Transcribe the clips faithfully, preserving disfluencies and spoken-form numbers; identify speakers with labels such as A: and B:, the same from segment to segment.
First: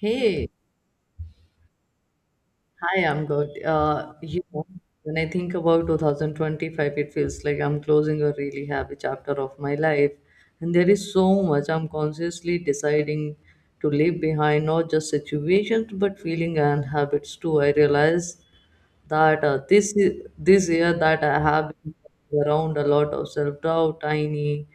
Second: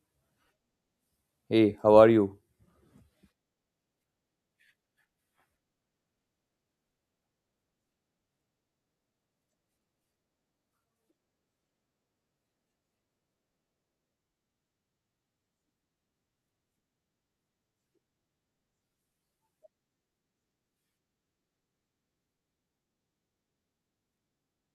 A: Hey,
B: Hey, how are you?
A: hi, I'm good. Uh, you know, when I think about twenty twenty-five, it feels like I'm closing a really happy chapter of my life. And there is so much I'm consciously deciding to leave behind, not just situations, but feeling and habits too. I realize that uh, this y- this year that I have been around a lot of self doubt, tiny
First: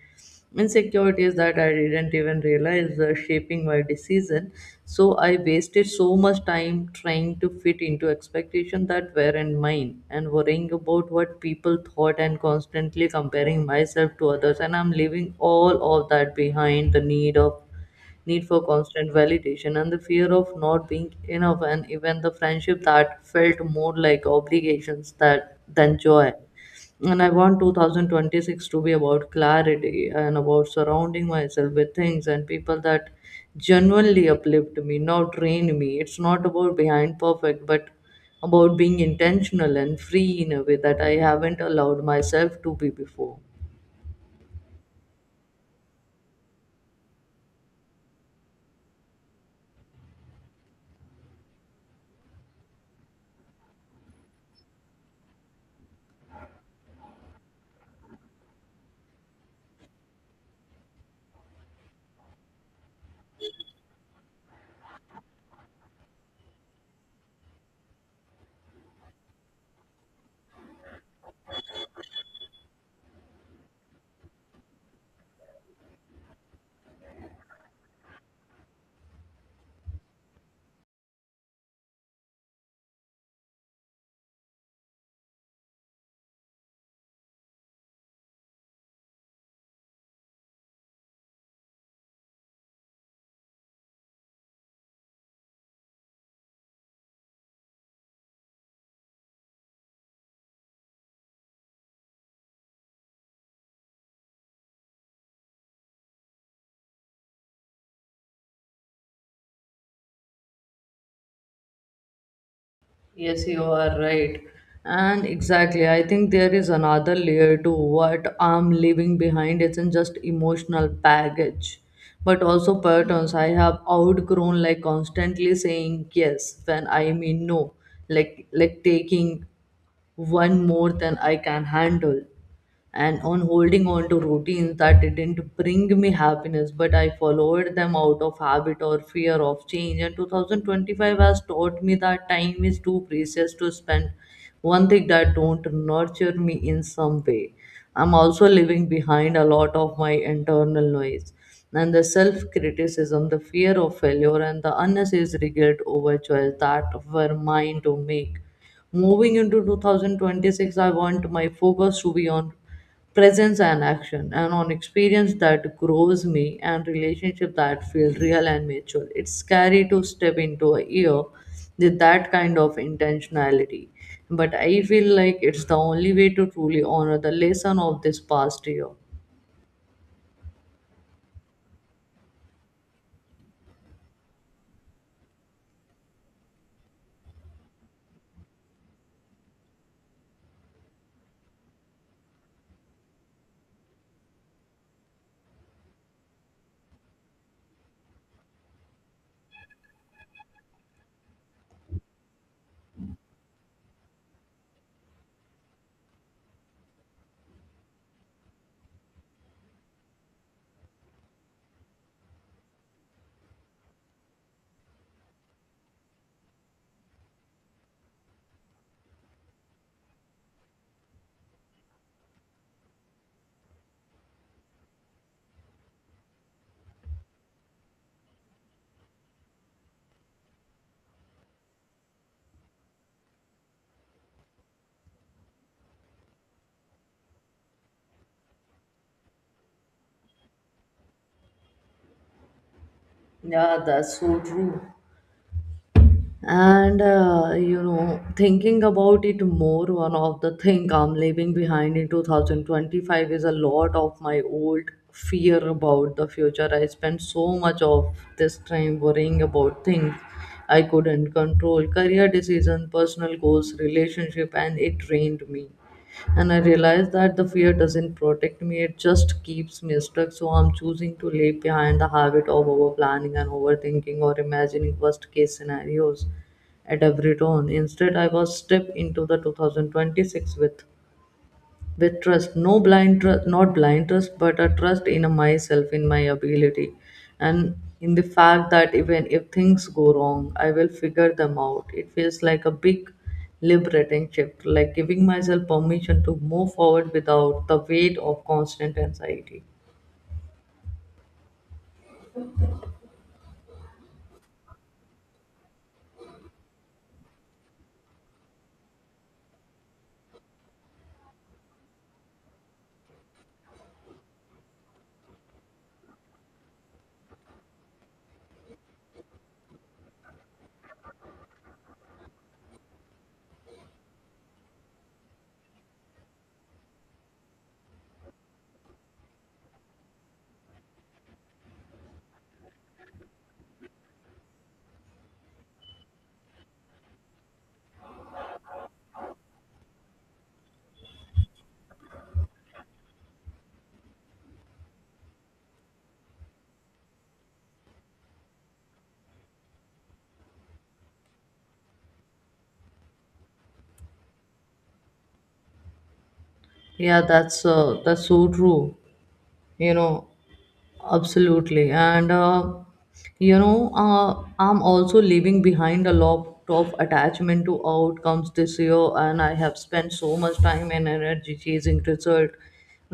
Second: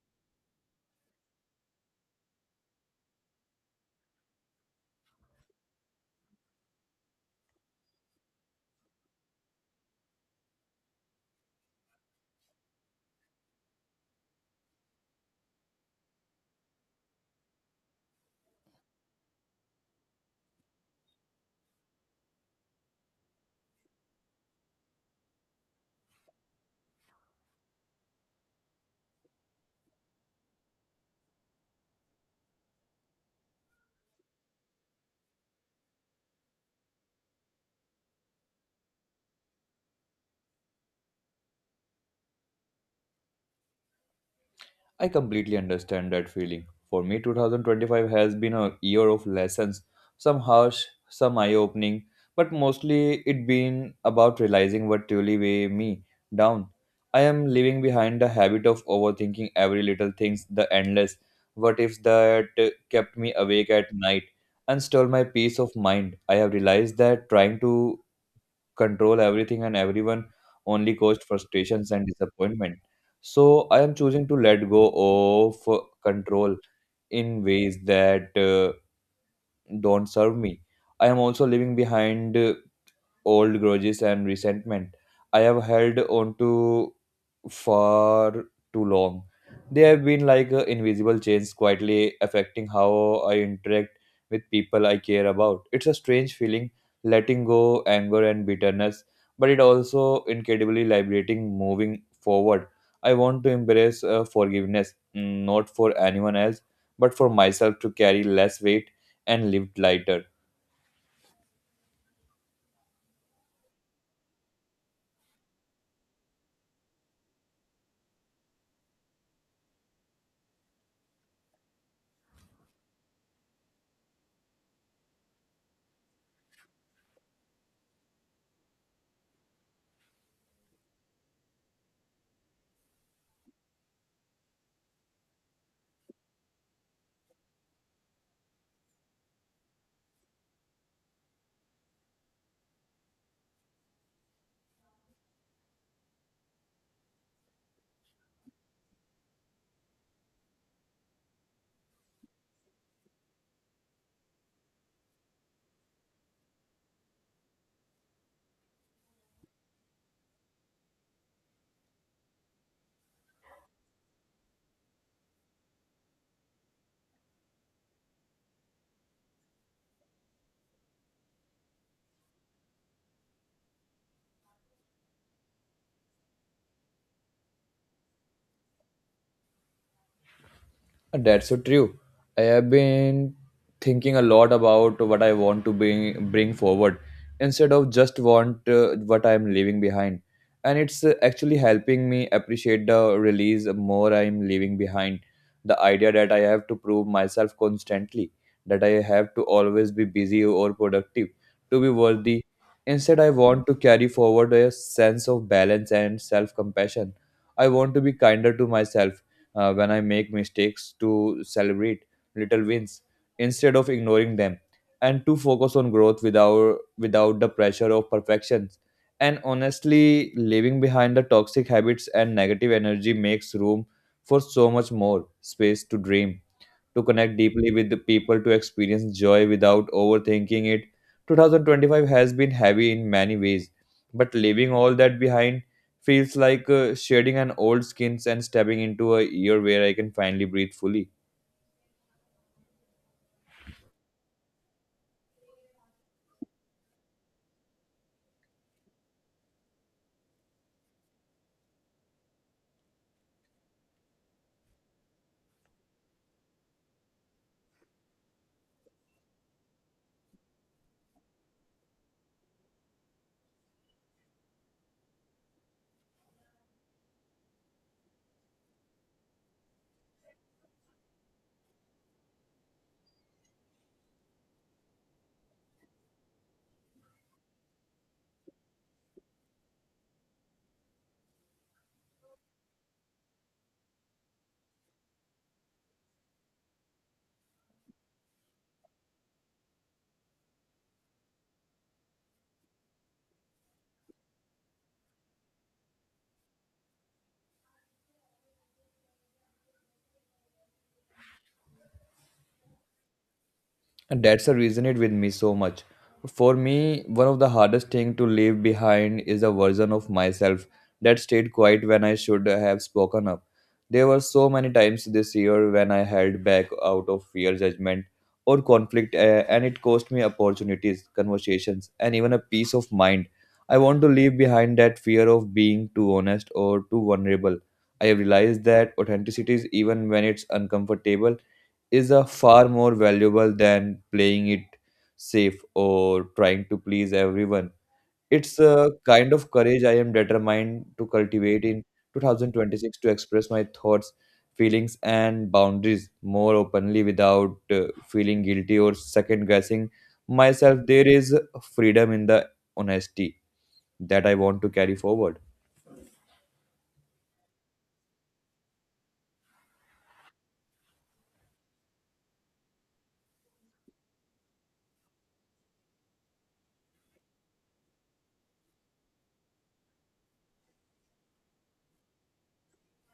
A: insecurities that I didn't even realize were shaping my decision. So I wasted so much time trying to fit into expectations that weren't mine and worrying about what people thought and constantly comparing myself to others. And I'm leaving all of that behind the need of need for constant validation, and the fear of not being enough, and even the friendship that felt more like obligations that than joy. And I want two thousand twenty-six to be about clarity and about surrounding myself with things and people that genuinely uplift me, not drain me. It's not about behind perfect, but about being intentional and free in a way that I haven't allowed myself to be before.
B: I completely understand that feeling. For me, twenty twenty-five has been a year of lessons, some harsh, some eye opening, but mostly it been about realizing what truly weigh me down. I am leaving behind the habit of overthinking every little things, the endless what ifs that uh, kept me awake at night and stole my peace of mind. I have realized that trying to control everything and everyone only caused frustrations and disappointment. So I am choosing to let go of control in ways that uh, don't serve me. I am also leaving behind uh, old grudges and resentment. I have held on to for too long. They have been like uh, invisible chains quietly affecting how I interact with people I care about. It's a strange feeling letting go anger and bitterness, but it also incredibly liberating moving forward. I want to embrace uh, forgiveness, mm, not for anyone else, but for myself to carry less weight and live lighter.
A: Yes, you are right. And exactly, I think there is another layer to what I'm leaving behind. It's not just emotional baggage, but also patterns I have outgrown, like constantly saying yes when I mean no, like like taking one more than I can handle, and on holding on to routines that didn't bring me happiness, but I followed them out of habit or fear of change. And two thousand twenty-five has taught me that time is too precious to spend one thing that don't nurture me in some way. I'm also leaving behind a lot of my internal noise and the self criticism, the fear of failure, and the unnecessary guilt over choice that were mine to make. Moving into two thousand twenty-six, I want my focus to be on presence and action, and on experience that grows me and relationship that feel real and mature. It's scary to step into a year with that kind of intentionality, but I feel like it's the only way to truly honor the lesson of this past year.
B: Uh, That's so true. I have been thinking a lot about what I want to bring bring forward instead of just want uh, what I am leaving behind. And it's uh, actually helping me appreciate the release more I'm leaving behind. The idea that I have to prove myself constantly, that I have to always be busy or productive to be worthy. Instead, I want to carry forward a sense of balance and self compassion. I want to be kinder to myself uh, when I make mistakes to celebrate little wins instead of ignoring them and to focus on growth without without the pressure of perfection, and honestly leaving behind the toxic habits and negative energy makes room for so much more space to dream, to connect deeply with the people, to experience joy without overthinking it. twenty twenty-five has been heavy in many ways, but leaving all that behind feels like uh, shedding an old skins and stepping into a year where I can finally breathe fully.
A: Yeah, that's so true. and uh, you know, thinking about it more, one of the thing I'm leaving behind in two thousand twenty-five is a lot of my old fear about the future. I spent so much of this time worrying about things I couldn't control, career decisions, personal goals, relationship, and it drained me. And I realize that the fear doesn't protect me, it just keeps me stuck. So I'm choosing to leave behind the habit of over planning and overthinking or imagining worst case scenarios at every turn. Instead, I was stepped into the two thousand twenty-six with with trust, no blind trust, not blind trust, but a trust in myself, in my ability, and in the fact that even if things go wrong, I will figure them out. It feels like a big liberating shift, like giving myself permission to move forward without the weight of constant anxiety.
B: And that's the reason it with me so much. For me, one of the hardest thing to leave behind is a version of myself that stayed quiet when I should have spoken up. There were so many times this year when I held back out of fear judgment or conflict, eh, and it cost me opportunities, conversations, and even a peace of mind. I want to leave behind that fear of being too honest or too vulnerable. I have realized that authenticity, is even when it's uncomfortable, is a far more valuable than playing it safe or trying to please everyone. It's a kind of courage I am determined to cultivate in two thousand twenty-six, to express my thoughts, feelings, and boundaries more openly without uh, feeling guilty or second guessing myself. There is freedom in the honesty that I want to carry forward.
A: Yeah that's uh, that's so true, you know. Absolutely and uh, you know uh, I'm also leaving behind a lot of attachment to outcomes this year, and I have spent so much time and energy chasing result,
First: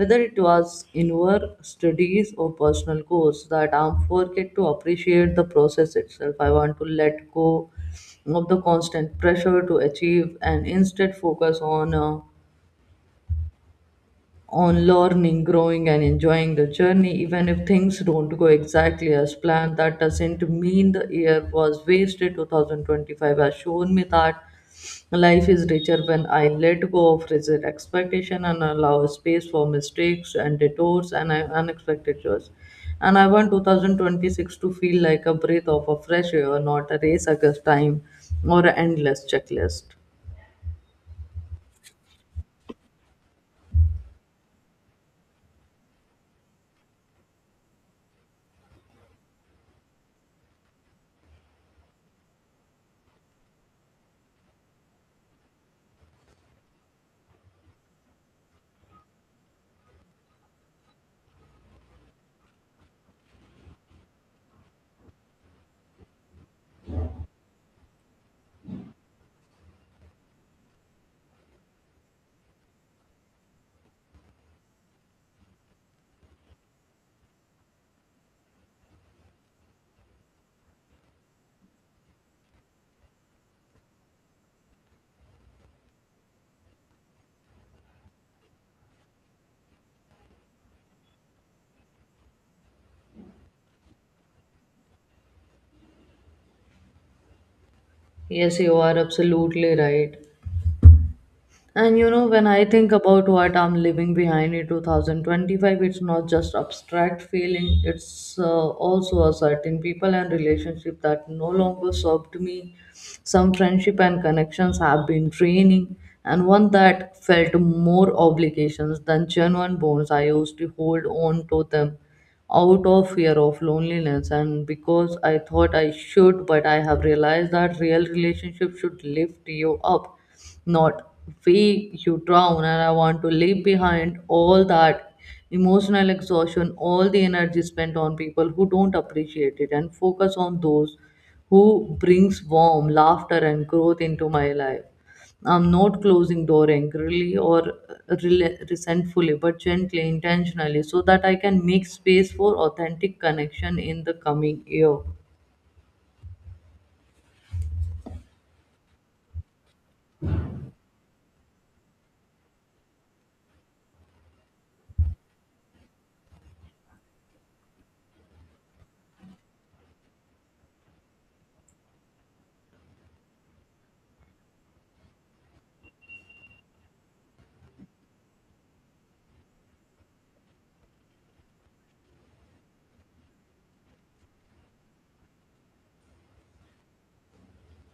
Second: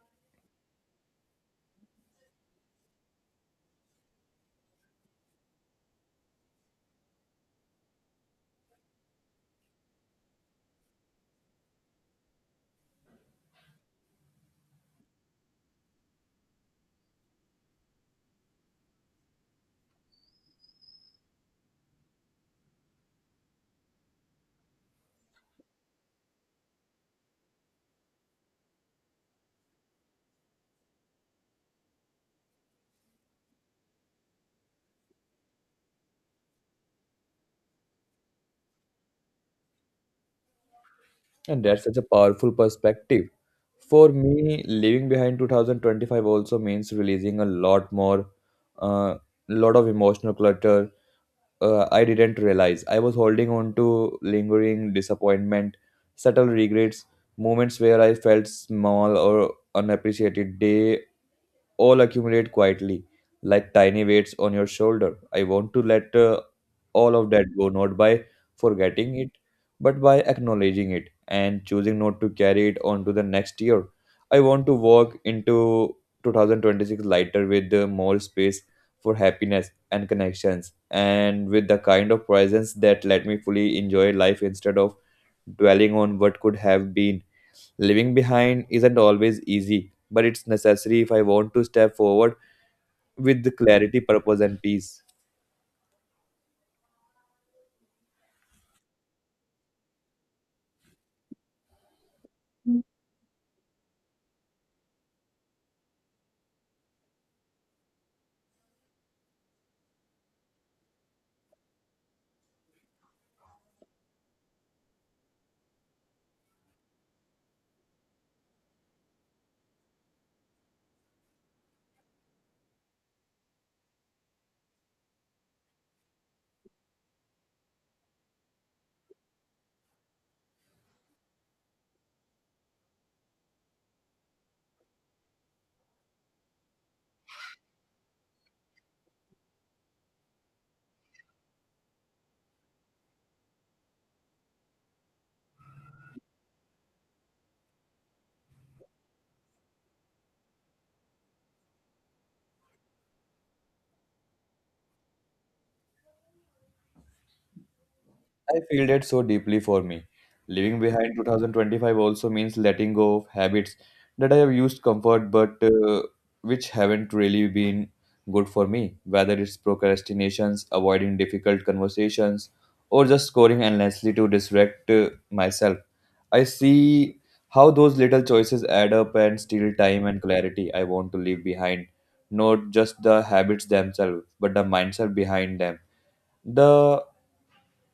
A: whether it was in work, studies, or personal goals, that I'm forget to appreciate the process itself. I want to let go of the constant pressure to achieve, and instead focus on uh, on learning, growing, and enjoying the journey, even if things don't go exactly as planned. That doesn't mean the year was wasted. two thousand twenty-five has shown me that life is richer when I let go of rigid expectation and allow space for mistakes and detours and uh, unexpected joys. And I want two thousand twenty-six to feel like a breath of a fresh air, not a race against time or an endless checklist.
B: And that's such a powerful perspective. For me, leaving behind two thousand twenty-five also means releasing a lot more, uh, lot of emotional clutter. Uh, I didn't realize I was holding on to lingering disappointment, subtle regrets, moments where I felt small or unappreciated. They all accumulate quietly, like tiny weights on your shoulder. I want to let uh, all of that go, not by forgetting it but by acknowledging it and choosing not to carry it on to the next year. I want to walk into two thousand twenty-six lighter with uh, more space for happiness and connections, and with the kind of presence that let me fully enjoy life instead of dwelling on what could have been. Living behind isn't always easy, but it's necessary if I want to step forward with the clarity, purpose, and peace.
A: Yes, you are absolutely right. And you know, when I think about what I'm leaving behind in twenty twenty-five, it's not just abstract feeling, it's uh, also a certain people and relationship that no longer served me. Some friendship and connections have been draining, and one that felt more obligations than genuine bonds. I used to hold on to them out of fear of loneliness and because I thought I should, but I have realized that real relationship should lift you up, not weigh you down. And I want to leave behind all that emotional exhaustion, all the energy spent on people who don't appreciate it, and focus on those who brings warm laughter and growth into my life. I'm not closing door angrily or rel- resentfully, but gently, intentionally, so that I can make space for authentic connection in the coming year.
B: I feel that so deeply for me. Leaving behind twenty twenty-five also means letting go of habits that I have used comfort but uh, which haven't really been good for me, whether it's procrastinations, avoiding difficult conversations, or just scoring endlessly to distract uh, myself. I see how those little choices add up and steal time and clarity I want to leave behind. Not just the habits themselves, but the mindset behind them, the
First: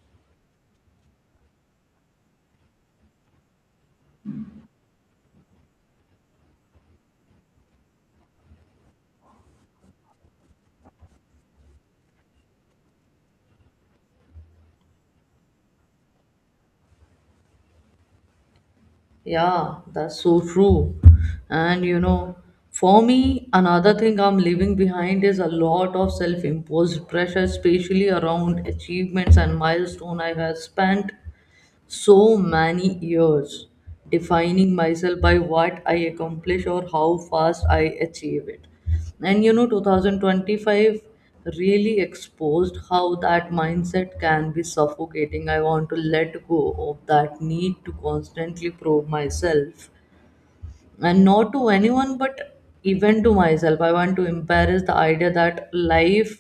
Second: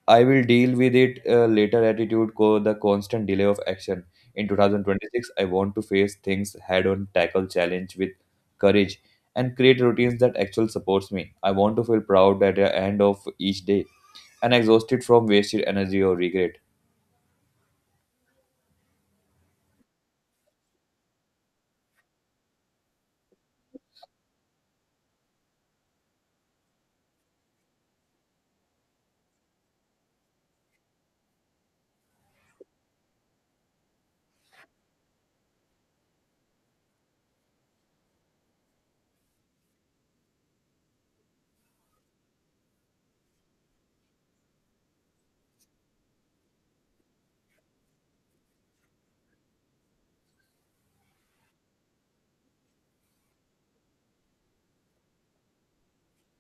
B: I will deal with it uh, later attitude, co- the constant delay of action. In two thousand twenty-six, I want to face things head on, tackle challenge with courage, and create routines that actually supports me. I want to feel proud at the end of each day and exhausted from wasted energy or regret.
A: Yeah, that's so true. And you know, for me, another thing I'm leaving behind is a lot of self imposed pressure, especially around achievements and milestone. I have spent so many years defining myself by what I accomplish or how fast I achieve it. And you know, two thousand twenty-five really exposed how that mindset can be suffocating. I want to let go of that need to constantly prove myself, and not to anyone but even to myself. I want to embrace the idea that life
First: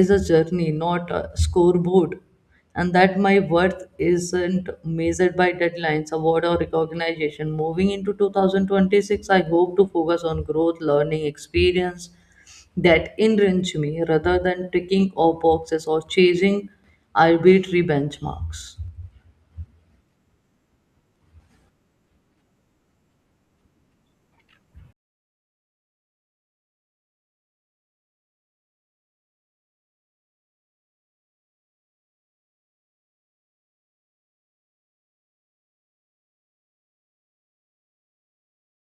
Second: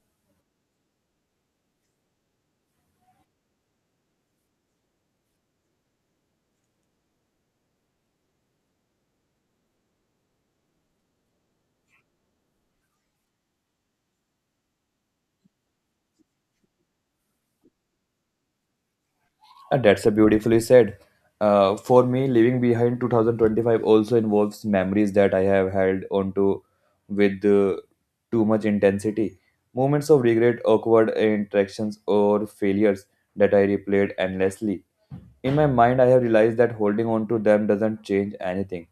A: is a journey, not a scoreboard, and that my worth isn't measured by deadlines, award, or recognition. Moving into two thousand twenty-six, I hope to focus on growth, learning experience that enrich me, rather than ticking off boxes or chasing arbitrary benchmarks.
B: And that's a beautifully said. Uh, for me, leaving behind two thousand twenty-five also involves memories that I have held onto with uh, too much intensity. Moments of regret, awkward interactions, or failures that I replayed endlessly. In my mind, I have realized that holding on to them doesn't change anything.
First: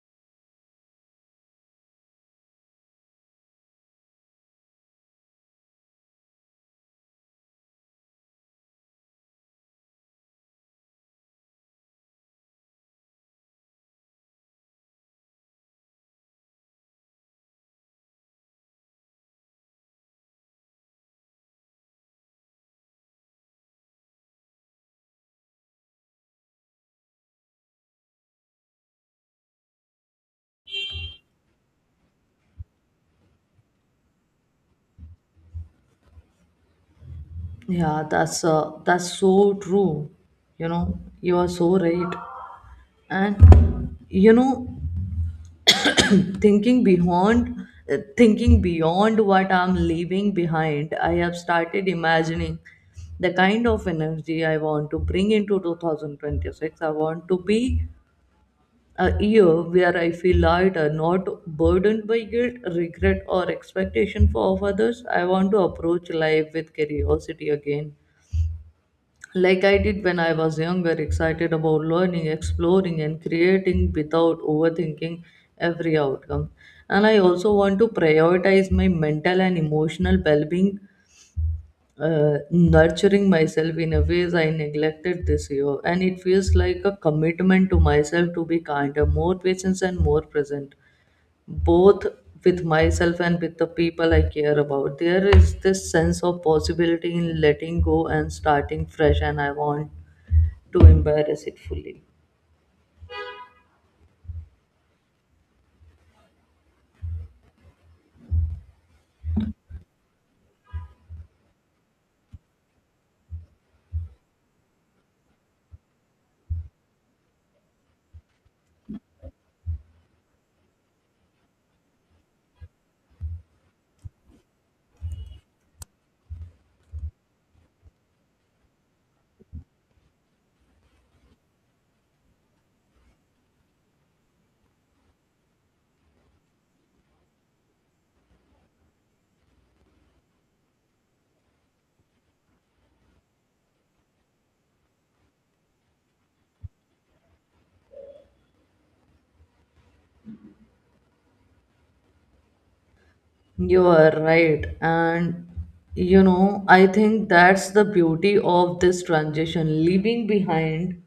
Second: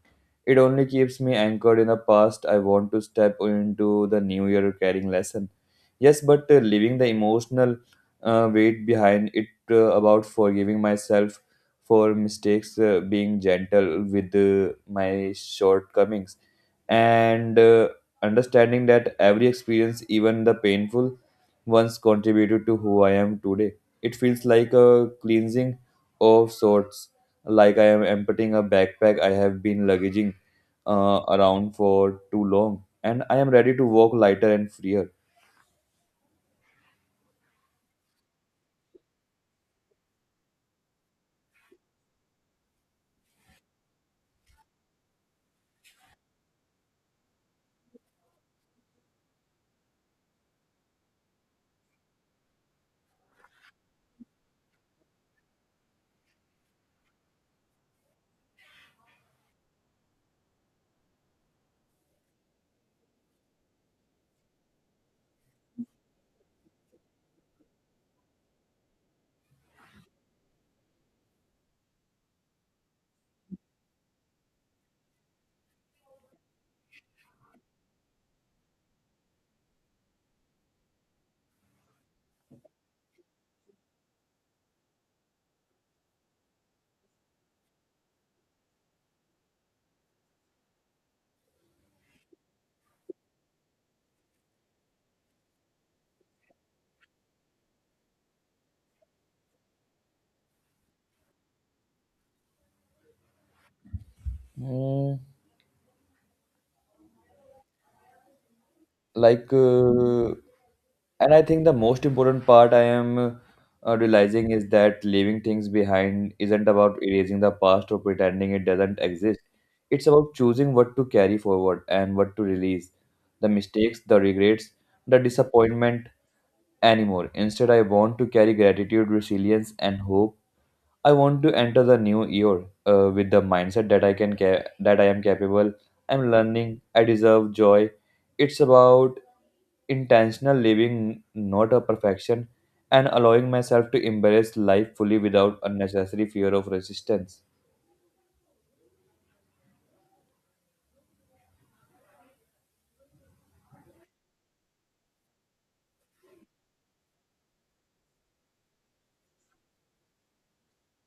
B: It only keeps me anchored in the past. I want to step into the new year carrying lesson. Yes, but uh, leaving the emotional uh, weight behind it, uh, about forgiving myself for mistakes, uh, being gentle with uh, my shortcomings, and uh, understanding that every experience, even the painful ones, contributed to who I am today. It feels like a cleansing of sorts, like I am emptying a backpack I have been luggaging uh, around for too long, and I am ready to walk lighter and freer.
A: Yeah that's uh, that's so true, you know. You are so right. And you know, thinking beyond uh, thinking beyond what I'm leaving behind, I have started imagining the kind of energy I want to bring into twenty twenty-six. I want to be a year where I feel lighter, not burdened by guilt, regret, or expectation for of others. I want to approach life with curiosity again, like I did when I was younger, excited about learning, exploring, and creating without overthinking every outcome. And I also want to prioritize my mental and emotional well being, uh, nurturing myself in a ways I neglected this year. And it feels like a commitment to myself to be kinder, more patient, and more present, both with myself and with the people I care about. There is this sense of possibility in letting go and starting fresh, and I want to embarrass it fully.
B: Mm, like, uh, and I think the most important part I am uh, realizing is that leaving things behind isn't about erasing the past or pretending it doesn't exist. It's about choosing what to carry forward and what to release. The mistakes, the regrets, the disappointment, anymore. Instead, I want to carry gratitude, resilience, and hope. I want to enter the new year uh, with the mindset that I can ca- that I am capable. I'm learning. I deserve joy. It's about intentional living, not a perfection, and allowing myself to embrace life fully without unnecessary fear of resistance.
A: You are right. And you know, I think that's the beauty of this transition. Leaving behind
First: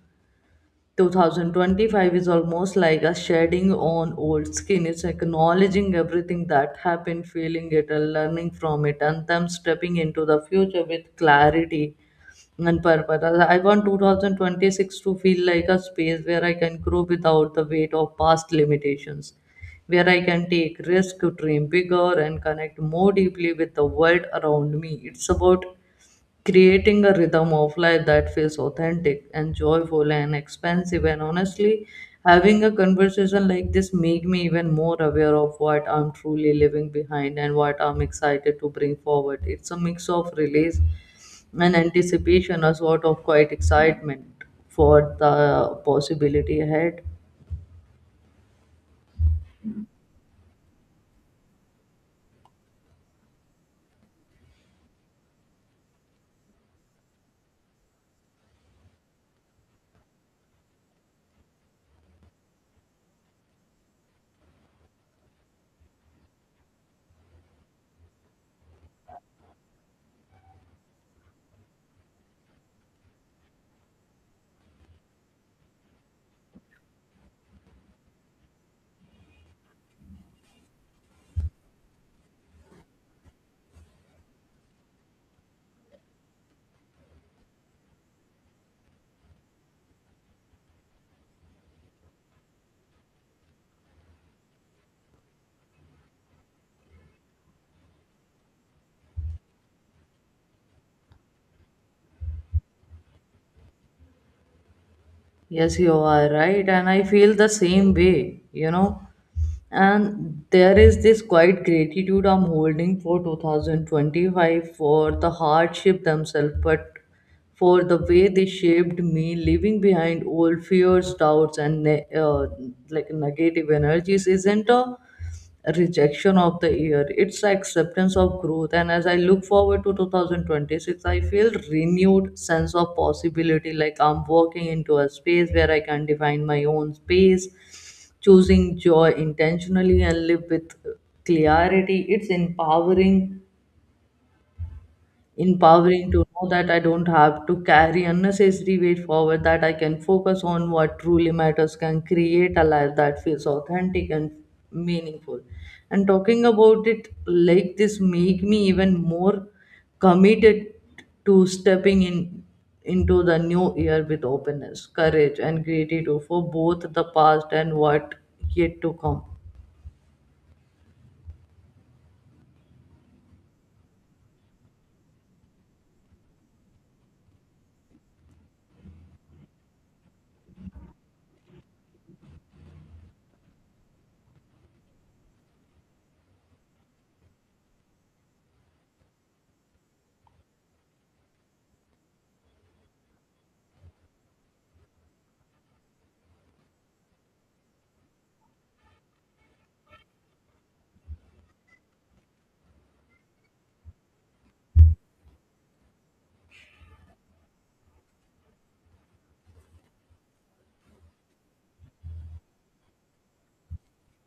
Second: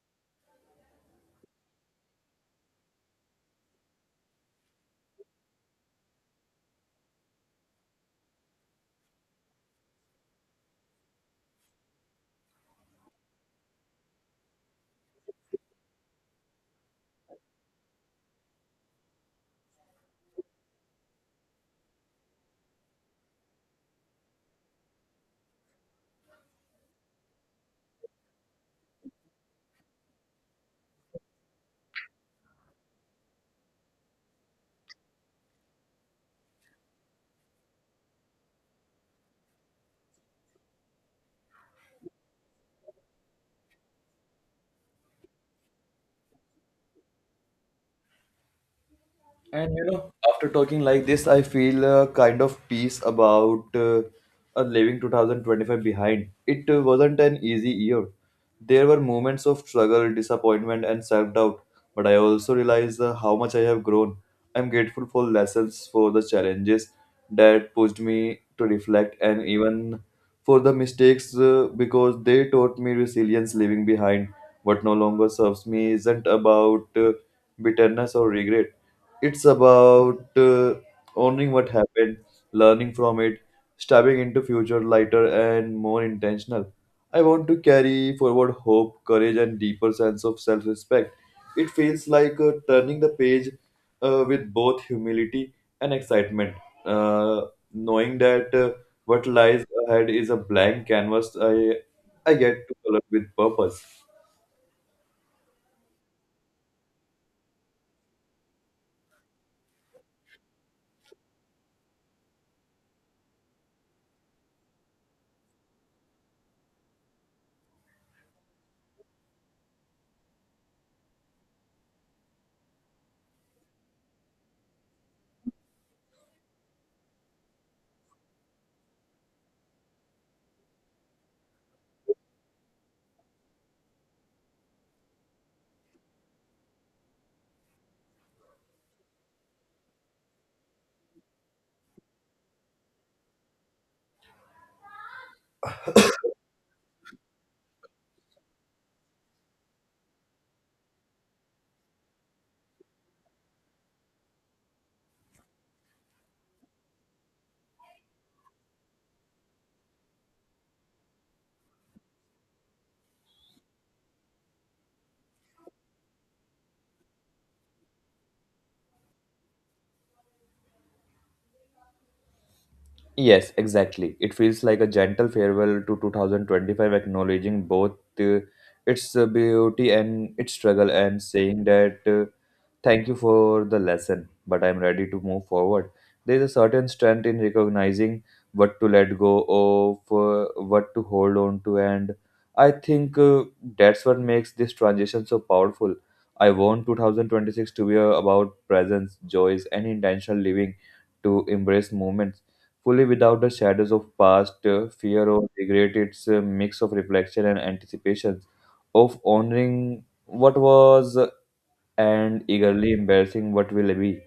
A: two thousand twenty-five is almost like a shedding on old skin. It's acknowledging everything that happened, feeling it, and learning from it, and then stepping into the future with clarity and purpose. I want two thousand twenty-six to feel like a space where I can grow without the weight of past limitations, where I can take risk, dream bigger, and connect more deeply with the world around me. It's about creating a rhythm of life that feels authentic and joyful and expansive. And honestly, having a conversation like this make me even more aware of what I'm truly leaving behind and what I'm excited to bring forward. It's a mix of release and anticipation, a sort of quiet excitement for the possibility ahead.
B: And you know, after talking like this, I feel a kind of peace about uh, uh, leaving two thousand twenty-five behind. It uh, wasn't an easy year. There were moments of struggle, disappointment, and self doubt, but I also realized uh, how much I have grown. I'm grateful for lessons, for the challenges that pushed me to reflect, and even for the mistakes uh, because they taught me resilience. Leaving behind what no longer serves me isn't about uh, bitterness or regret. It's about uh, owning what happened, learning from it, stepping into future lighter and more intentional. I want to carry forward hope, courage, and deeper sense of self-respect. It feels like uh, turning the page uh, with both humility and excitement, uh, knowing that uh, what lies ahead is a blank canvas I I get to color with purpose.
A: Yes, you are right, and I feel the same way, you know. And there is this quiet gratitude I'm holding for two thousand twenty-five, for the hardship themselves, but for the way they shaped me. Leaving behind all fears, doubts, and ne- uh, like negative energies isn't a rejection of the year, it's acceptance of growth. And as I look forward to two thousand twenty-six, I feel renewed sense of possibility, like I'm walking into a space where I can define my own space, choosing joy intentionally and live with clarity. It's empowering empowering to know that I don't have to carry unnecessary weight forward, that I can focus on what truly matters, can create a life that feels authentic and meaningful. And talking about it like this make me even more committed to stepping in into the new year with openness, courage, and gratitude for both the past and what yet to come.
B: Yes, exactly. It feels like a gentle farewell to two thousand twenty-five, acknowledging both uh, its uh, beauty and its struggle, and saying that, uh, thank you for the lesson, but I'm ready to move forward. There is a certain strength in recognizing what to let go of, uh, what to hold on to, and I think uh, that's what makes this transition so powerful. I want two thousand twenty-six to be uh, about presence, joys, and intentional living, to embrace moments fully without the shadows of past, uh, fear, or regret. It's a mix of reflection and anticipations, of honoring what was and eagerly embracing what will be.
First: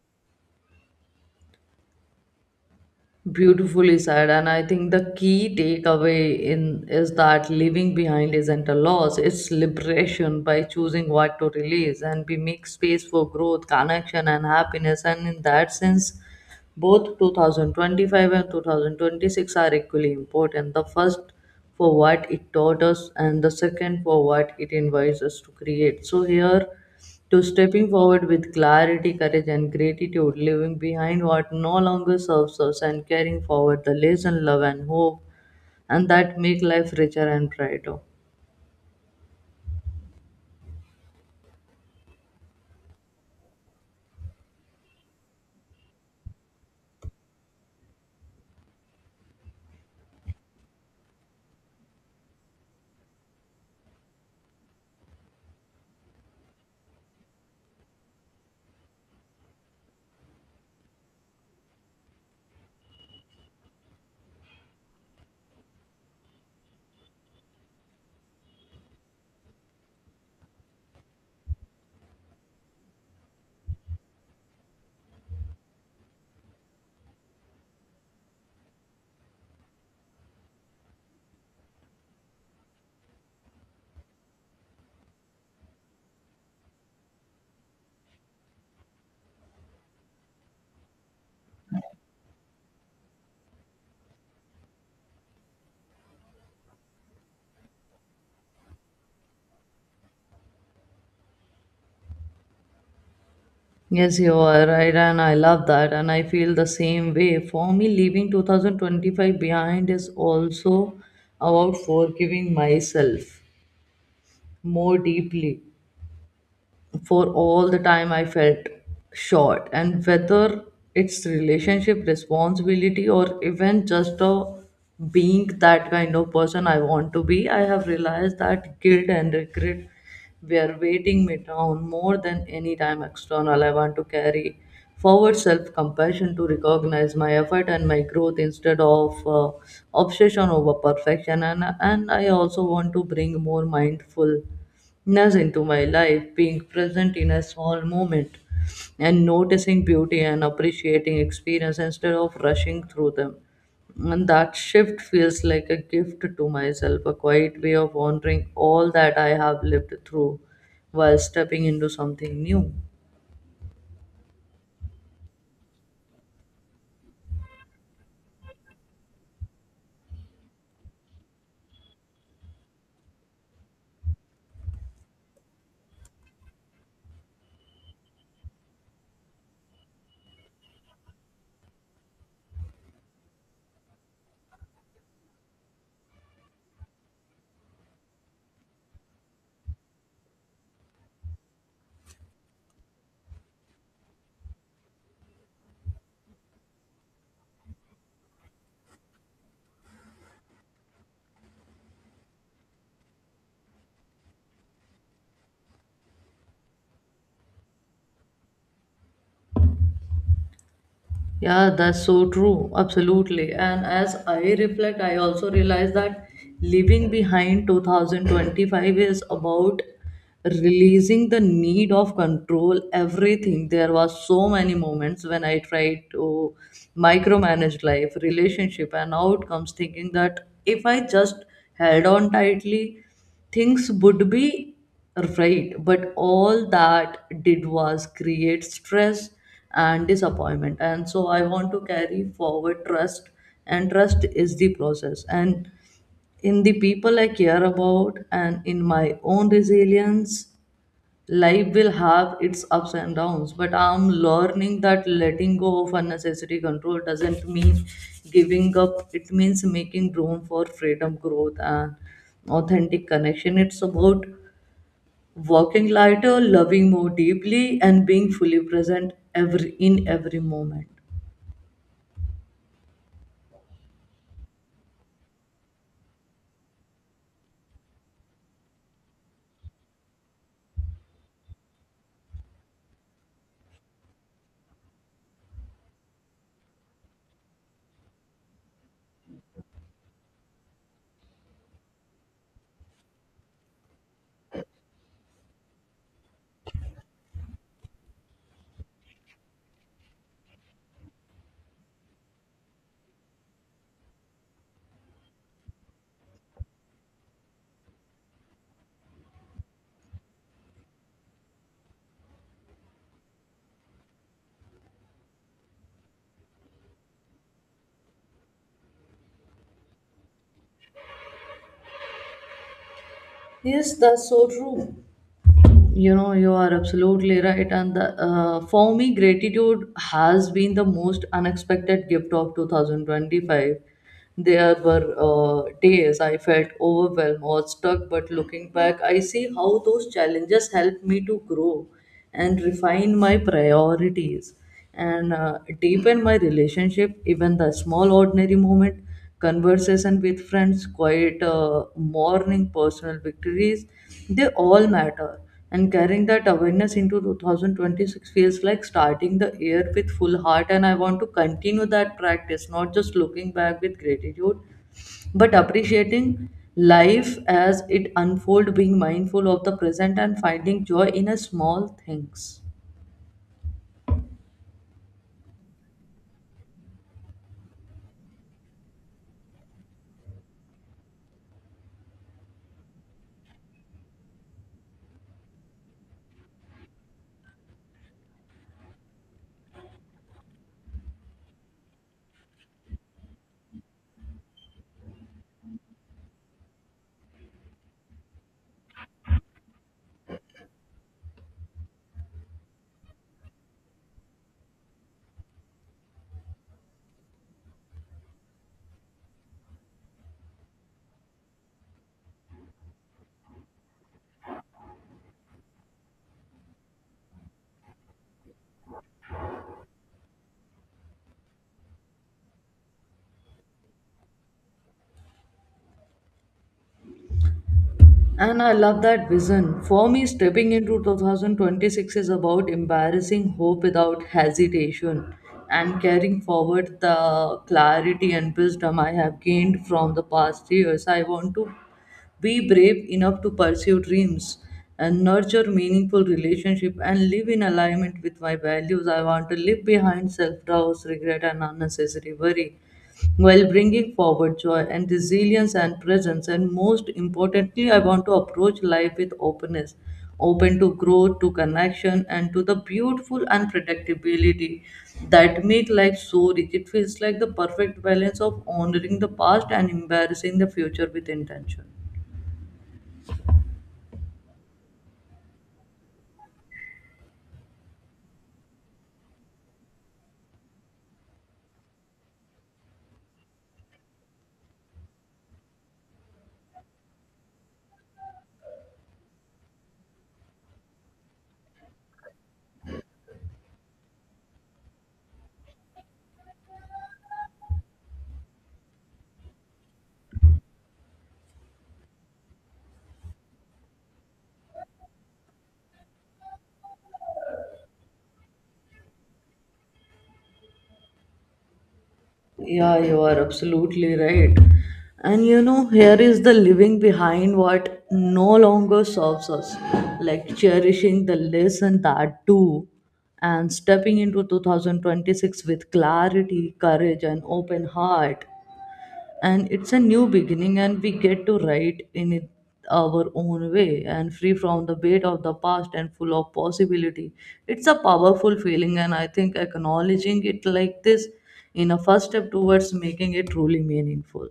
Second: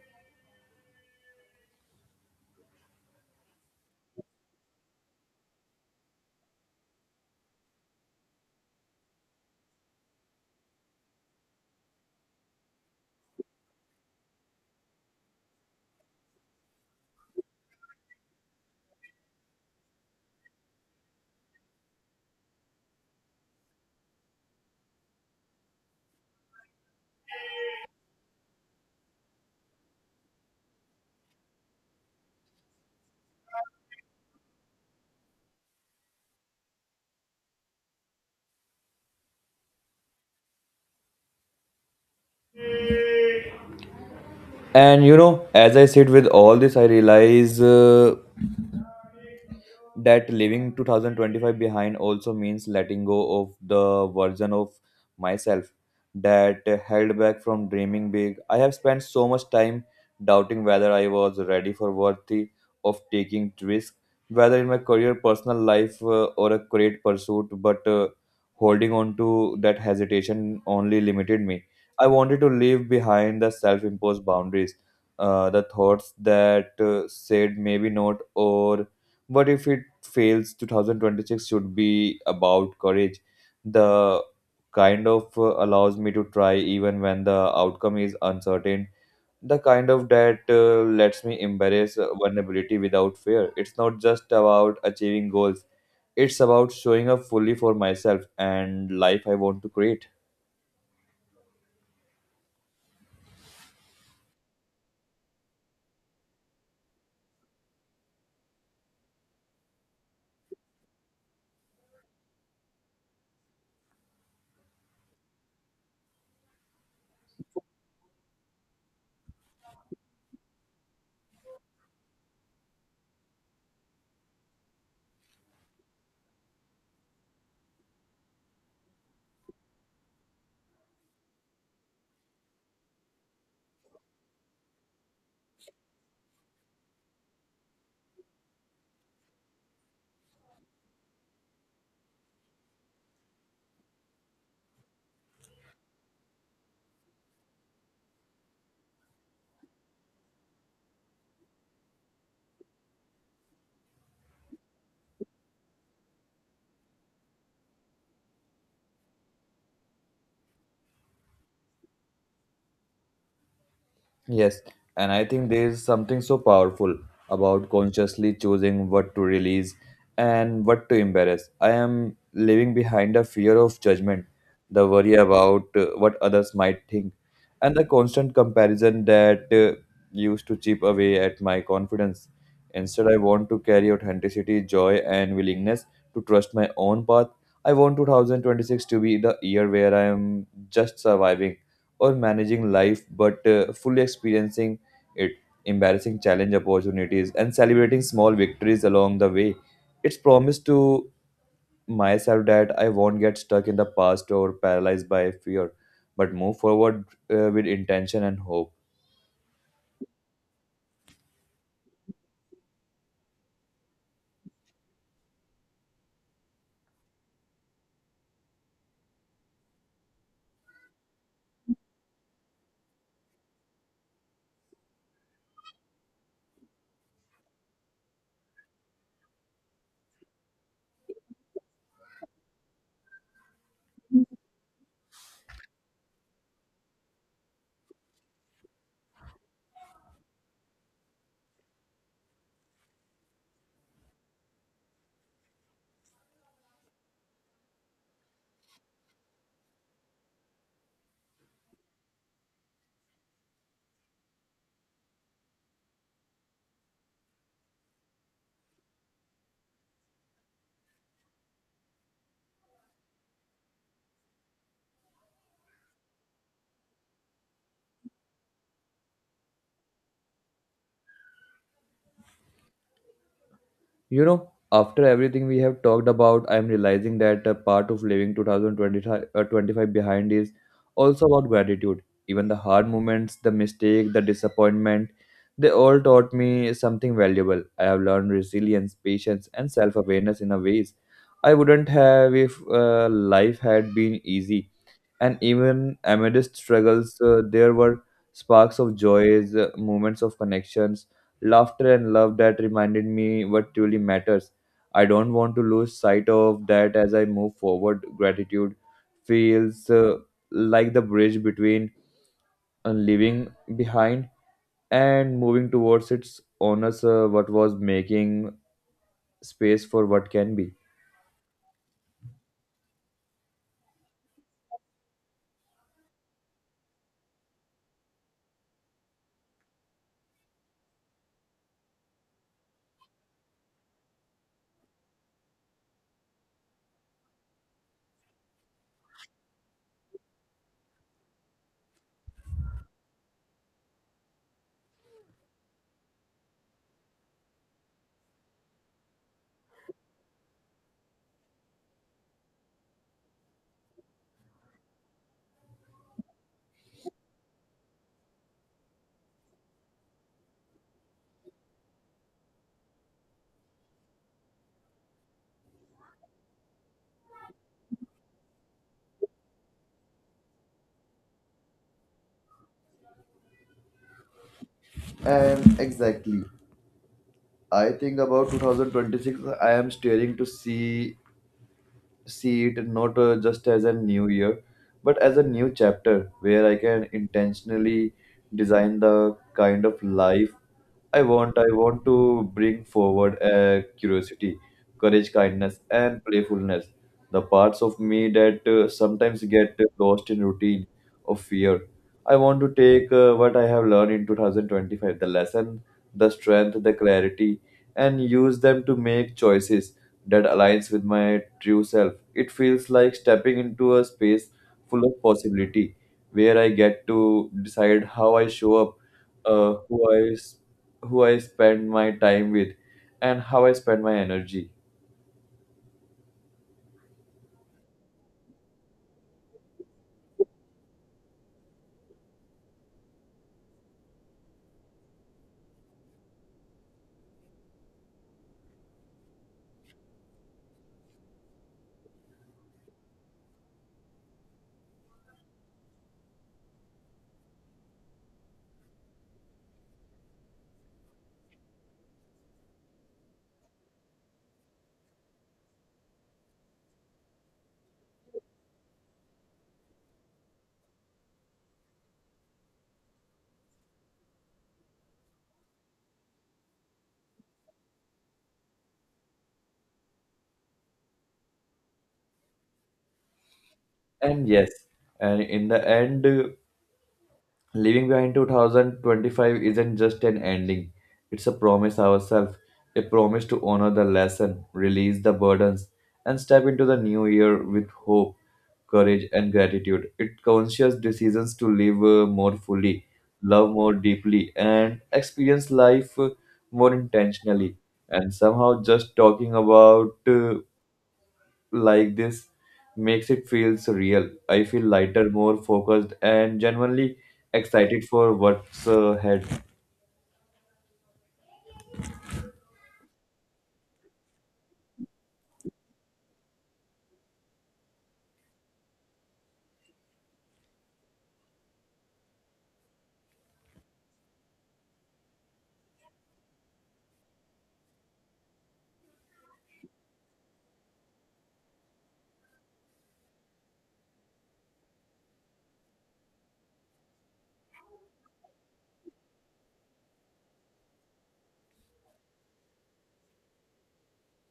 A: Beautifully said, and I think the key takeaway in is that leaving behind isn't a loss; it's liberation by choosing what to release, and we make space for growth, connection, and happiness. And in that sense, both twenty twenty-five and two thousand twenty-six are equally important, the first for what it taught us and the second for what it invites us to create. So, here to stepping forward with clarity, courage, and gratitude, leaving behind what no longer serves us, and carrying forward the lesson, love, and hope, and that make life richer and brighter.
B: And you know, as I sit with all this, I realize uh, that leaving two thousand twenty-five behind also means letting go of the version of myself that held back from dreaming big. I have spent so much time doubting whether I was ready for worthy of taking risk, whether in my career, personal life, uh, or a great pursuit. But uh, holding on to that hesitation only limited me. I wanted to leave behind the self-imposed boundaries, uh, the thoughts that uh, said maybe not, or what if it fails. two thousand twenty-six should be about courage, the kind of uh, allows me to try even when the outcome is uncertain, the kind of that uh, lets me embrace uh, vulnerability without fear. It's not just about achieving goals, it's about showing up fully for myself and life I want to create.
A: Yes, you are right, and I love that, and I feel the same way. For me, leaving two thousand twenty-five behind is also about forgiving myself more deeply for all the time I felt short, and whether it's relationship responsibility or even just a being that kind of person I want to be, I have realized that guilt and regret were weighting me down more than any time external. I want to carry forward self compassion to recognize my effort and my growth instead of uh, obsession over perfection. And, and I also want to bring more mindful ness into my life, being present in a small moment and noticing beauty and appreciating experience instead of rushing through them. And that shift feels like a gift to myself, a quiet way of honoring all that I have lived through while stepping into something new.
B: Yes, and I think there is something so powerful about consciously choosing what to release and what to embarrass. I am living behind a fear of judgment, the worry about uh, what others might think, and the constant comparison that uh, used to chip away at my confidence. Instead, I want to carry authenticity, joy, and willingness to trust my own path. I want two thousand twenty-six to be the year where I am just surviving or managing life, but uh, fully experiencing it, embarrassing challenge opportunities, and celebrating small victories along the way. It's promised to myself that I won't get stuck in the past or paralyzed by fear, but move forward uh, with intention and hope.
A: Yeah, that's so true. Absolutely. And as I reflect, I also realize that leaving behind two thousand twenty-five is about releasing the need of control everything. There was so many moments when I tried to micromanage life, relationship, and outcomes, thinking that if I just held on tightly, things would be right, but all that did was create stress and disappointment. And so I want to carry forward trust, and trust is the process. And in the people I care about, and in my own resilience, life will have its ups and downs, but I'm learning that letting go of unnecessary control doesn't mean giving up. It means making room for freedom, growth, and authentic connection. It's about walking lighter, loving more deeply, and being fully present every in every moment.
B: You know, after everything we have talked about, I'm realizing that a part of leaving twenty twenty-five uh, twenty-five behind is also about gratitude. Even the hard moments, the mistake, the disappointment, they all taught me something valuable. I have learned resilience, patience, and self awareness in a ways I wouldn't have if uh, life had been easy and even amidst struggles, uh, there were sparks of joys, uh, moments of connections, laughter, and love that reminded me what truly matters. I don't want to lose sight of that as I move forward. Gratitude feels uh, like the bridge between uh, leaving behind and moving towards its owners, uh, what was making space for what can be.
A: Yes, that's so true. You know, you are absolutely right. And the, uh, for me, gratitude has been the most unexpected gift of two thousand twenty-five. There were uh, days I felt overwhelmed or stuck, but looking back, I see how those challenges helped me to grow and refine my priorities and uh, deepen my relationship, even the small ordinary moment, conversation with friends, quiet uh, morning, personal victories. They all matter, and carrying that awareness into two thousand twenty-six feels like starting the year with full heart. And I want to continue that practice, not just looking back with gratitude, but appreciating life as it unfolds, being mindful of the present and finding joy in a small things.
B: And exactly, I think about two thousand twenty-six, I am staring to see see it not uh, just as a new year, but as a new chapter where I can intentionally design the kind of life I want I want to bring forward uh, curiosity, courage, kindness, and playfulness. The parts of me that uh, sometimes get lost in routine of fear. I want to take uh, what I have learned in twenty twenty-five, the lesson, the strength, the clarity, and use them to make choices that aligns with my true self. It feels like stepping into a space full of possibility, where I get to decide how I show up, uh, who I s- who I spend my time with and how I spend my energy.
A: And I love that vision. For me, stepping into two thousand twenty-six is about embarrassing hope without hesitation and carrying forward the clarity and wisdom I have gained from the past years. I want to be brave enough to pursue dreams and nurture meaningful relationship and live in alignment with my values. I want to leave behind self doubts, regret, and unnecessary worry while bringing forward joy and resilience and presence. And most importantly, I want to approach life with openness, open to growth, to connection, and to the beautiful unpredictability that make life so rich. It feels like the perfect balance of honoring the past and embracing the future with intention.
B: And yes, and in the end, uh, leaving behind two thousand twenty-five isn't just an ending, it's a promise ourselves, a promise to honor the lesson, release the burdens, and step into the new year with hope, courage, and gratitude. It conscious decisions to live uh, more fully, love more deeply, and experience life uh, more intentionally. And somehow, just talking about uh, like this makes it feels real. I feel lighter, more focused, and genuinely excited for what's uh, ahead.
A: Yeah, you are absolutely right. And you know, here is the living behind what no longer serves us, like cherishing the less and that too, and stepping into two thousand twenty-six with clarity, courage, and open heart. And it's a new beginning, and we get to write in it our own way and free from the weight of the past and full of possibility. It's a powerful feeling, and I think acknowledging it like this in a first step towards making it truly meaningful.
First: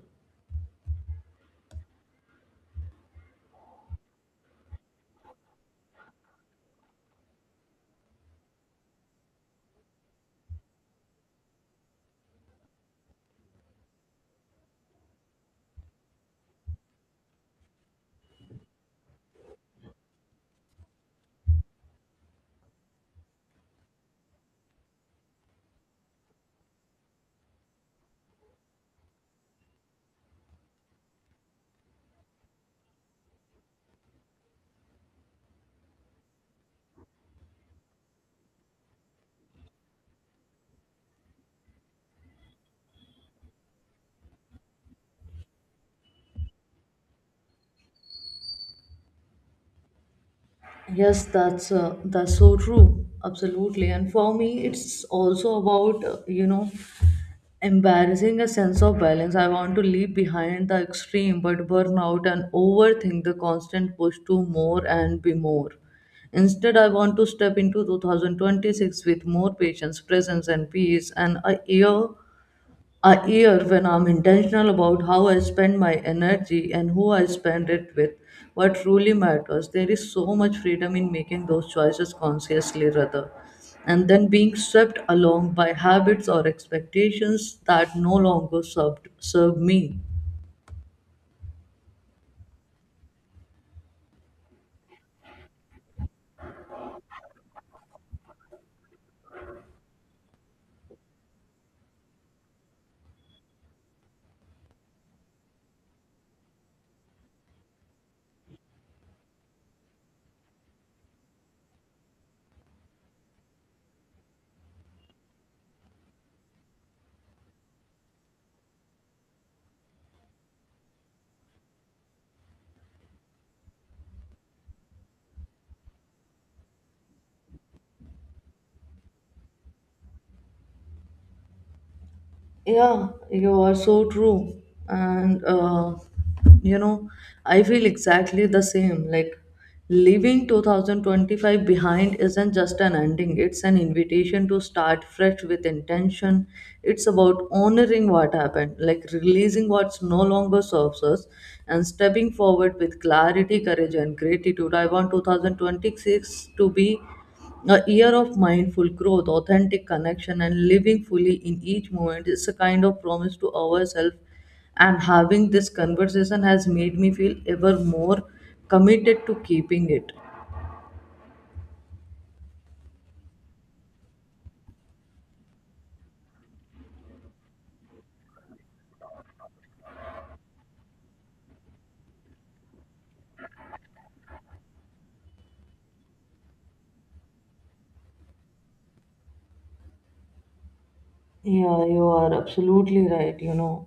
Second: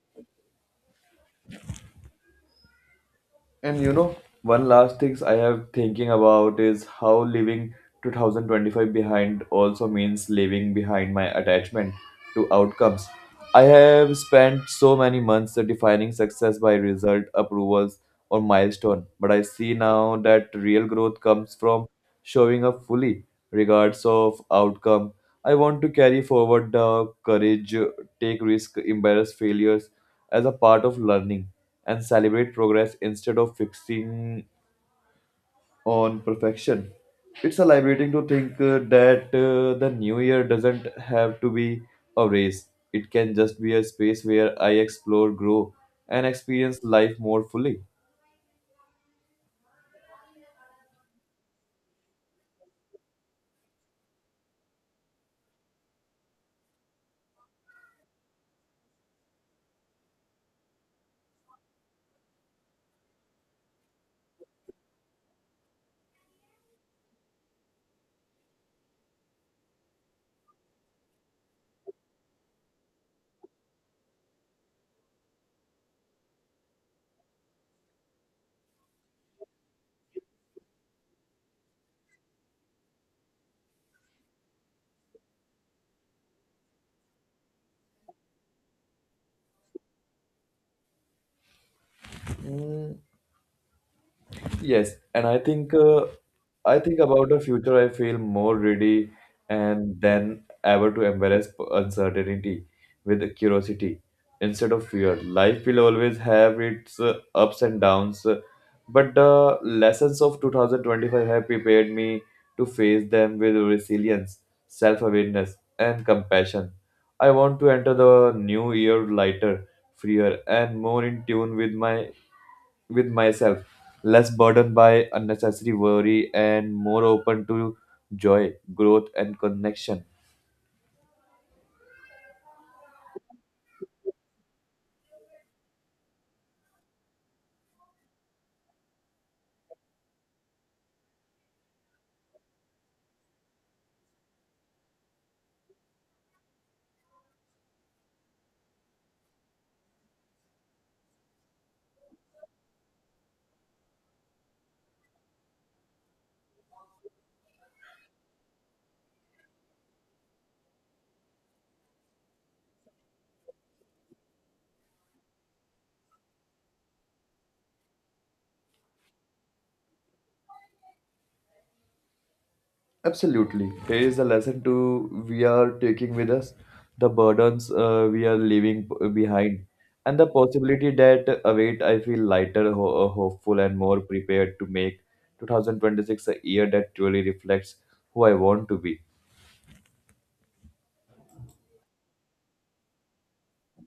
B: And you know, one last things I have thinking about is how leaving two thousand twenty-five behind also means leaving behind my attachment to outcomes. I have spent so many months defining success by result, approvals, or milestone, but I see now that real growth comes from showing up fully, regardless of outcome. I want to carry forward the courage take risks, embrace failures as a part of learning, and celebrate progress instead of fixing on perfection. It's a liberating to think uh, that uh, the new year doesn't have to be a race. It can just be a space where I explore, grow, and experience life more fully.
A: Yes, that's uh, that's so true. Absolutely. And for me, it's also about, uh, you know, embarrassing a sense of balance. I want to leave behind the extreme, but burnout and overthink the constant push to more and be more. Instead, I want to step into two thousand twenty-six with more patience, presence, and peace, and a year a year when I'm intentional about how I spend my energy and who I spend it with, what truly matters. There is so much freedom in making those choices consciously rather and then being swept along by habits or expectations that no longer served serve me.
B: Mm, yes, and I think uh, I think about the future. I feel more ready and than ever to embrace p- uncertainty with curiosity instead of fear. Life will always have its uh, ups and downs, uh, but the lessons of twenty twenty-five have prepared me to face them with resilience, self-awareness, and compassion. I want to enter the new year lighter, freer, and more in tune with my with myself, less burdened by unnecessary worry and more open to joy, growth, and connection.
A: Yeah, you are so true. And, uh, you know, I feel exactly the same. Like, leaving twenty twenty-five behind isn't just an ending, it's an invitation to start fresh with intention. It's about honoring what happened, like releasing what's no longer serves us, and stepping forward with clarity, courage, and gratitude. I want two thousand twenty-six to be a year of mindful growth, authentic connection, and living fully in each moment is a kind of promise to ourselves. And having this conversation has made me feel ever more committed to keeping it.
B: Absolutely. Here is the lesson to we are taking with us, the burdens uh, we are leaving p- behind, and the possibility that await. I feel lighter, ho- uh, hopeful, and more prepared to make two thousand twenty-six a year that truly reflects who I want to be.
A: Yeah, you are absolutely right, you know.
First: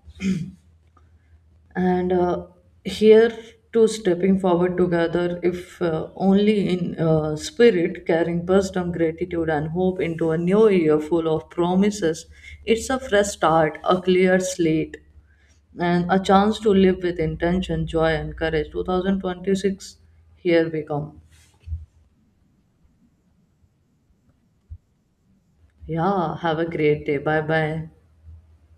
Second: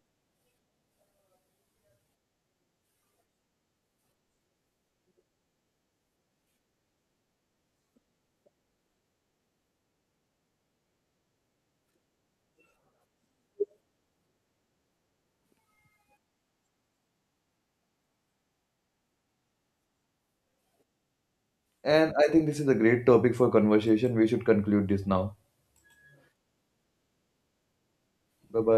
A: And uh, here to stepping forward together, if uh, only in uh, spirit, carrying wisdom, gratitude, and hope into a new year full of promises. It's a fresh start, a clear slate, and a chance to live with intention, joy, and courage. two thousand twenty-six, here we come.
B: And I think this is a great topic for conversation. We should conclude this now.
A: Yeah, have a great day. Bye bye.
B: Bye bye.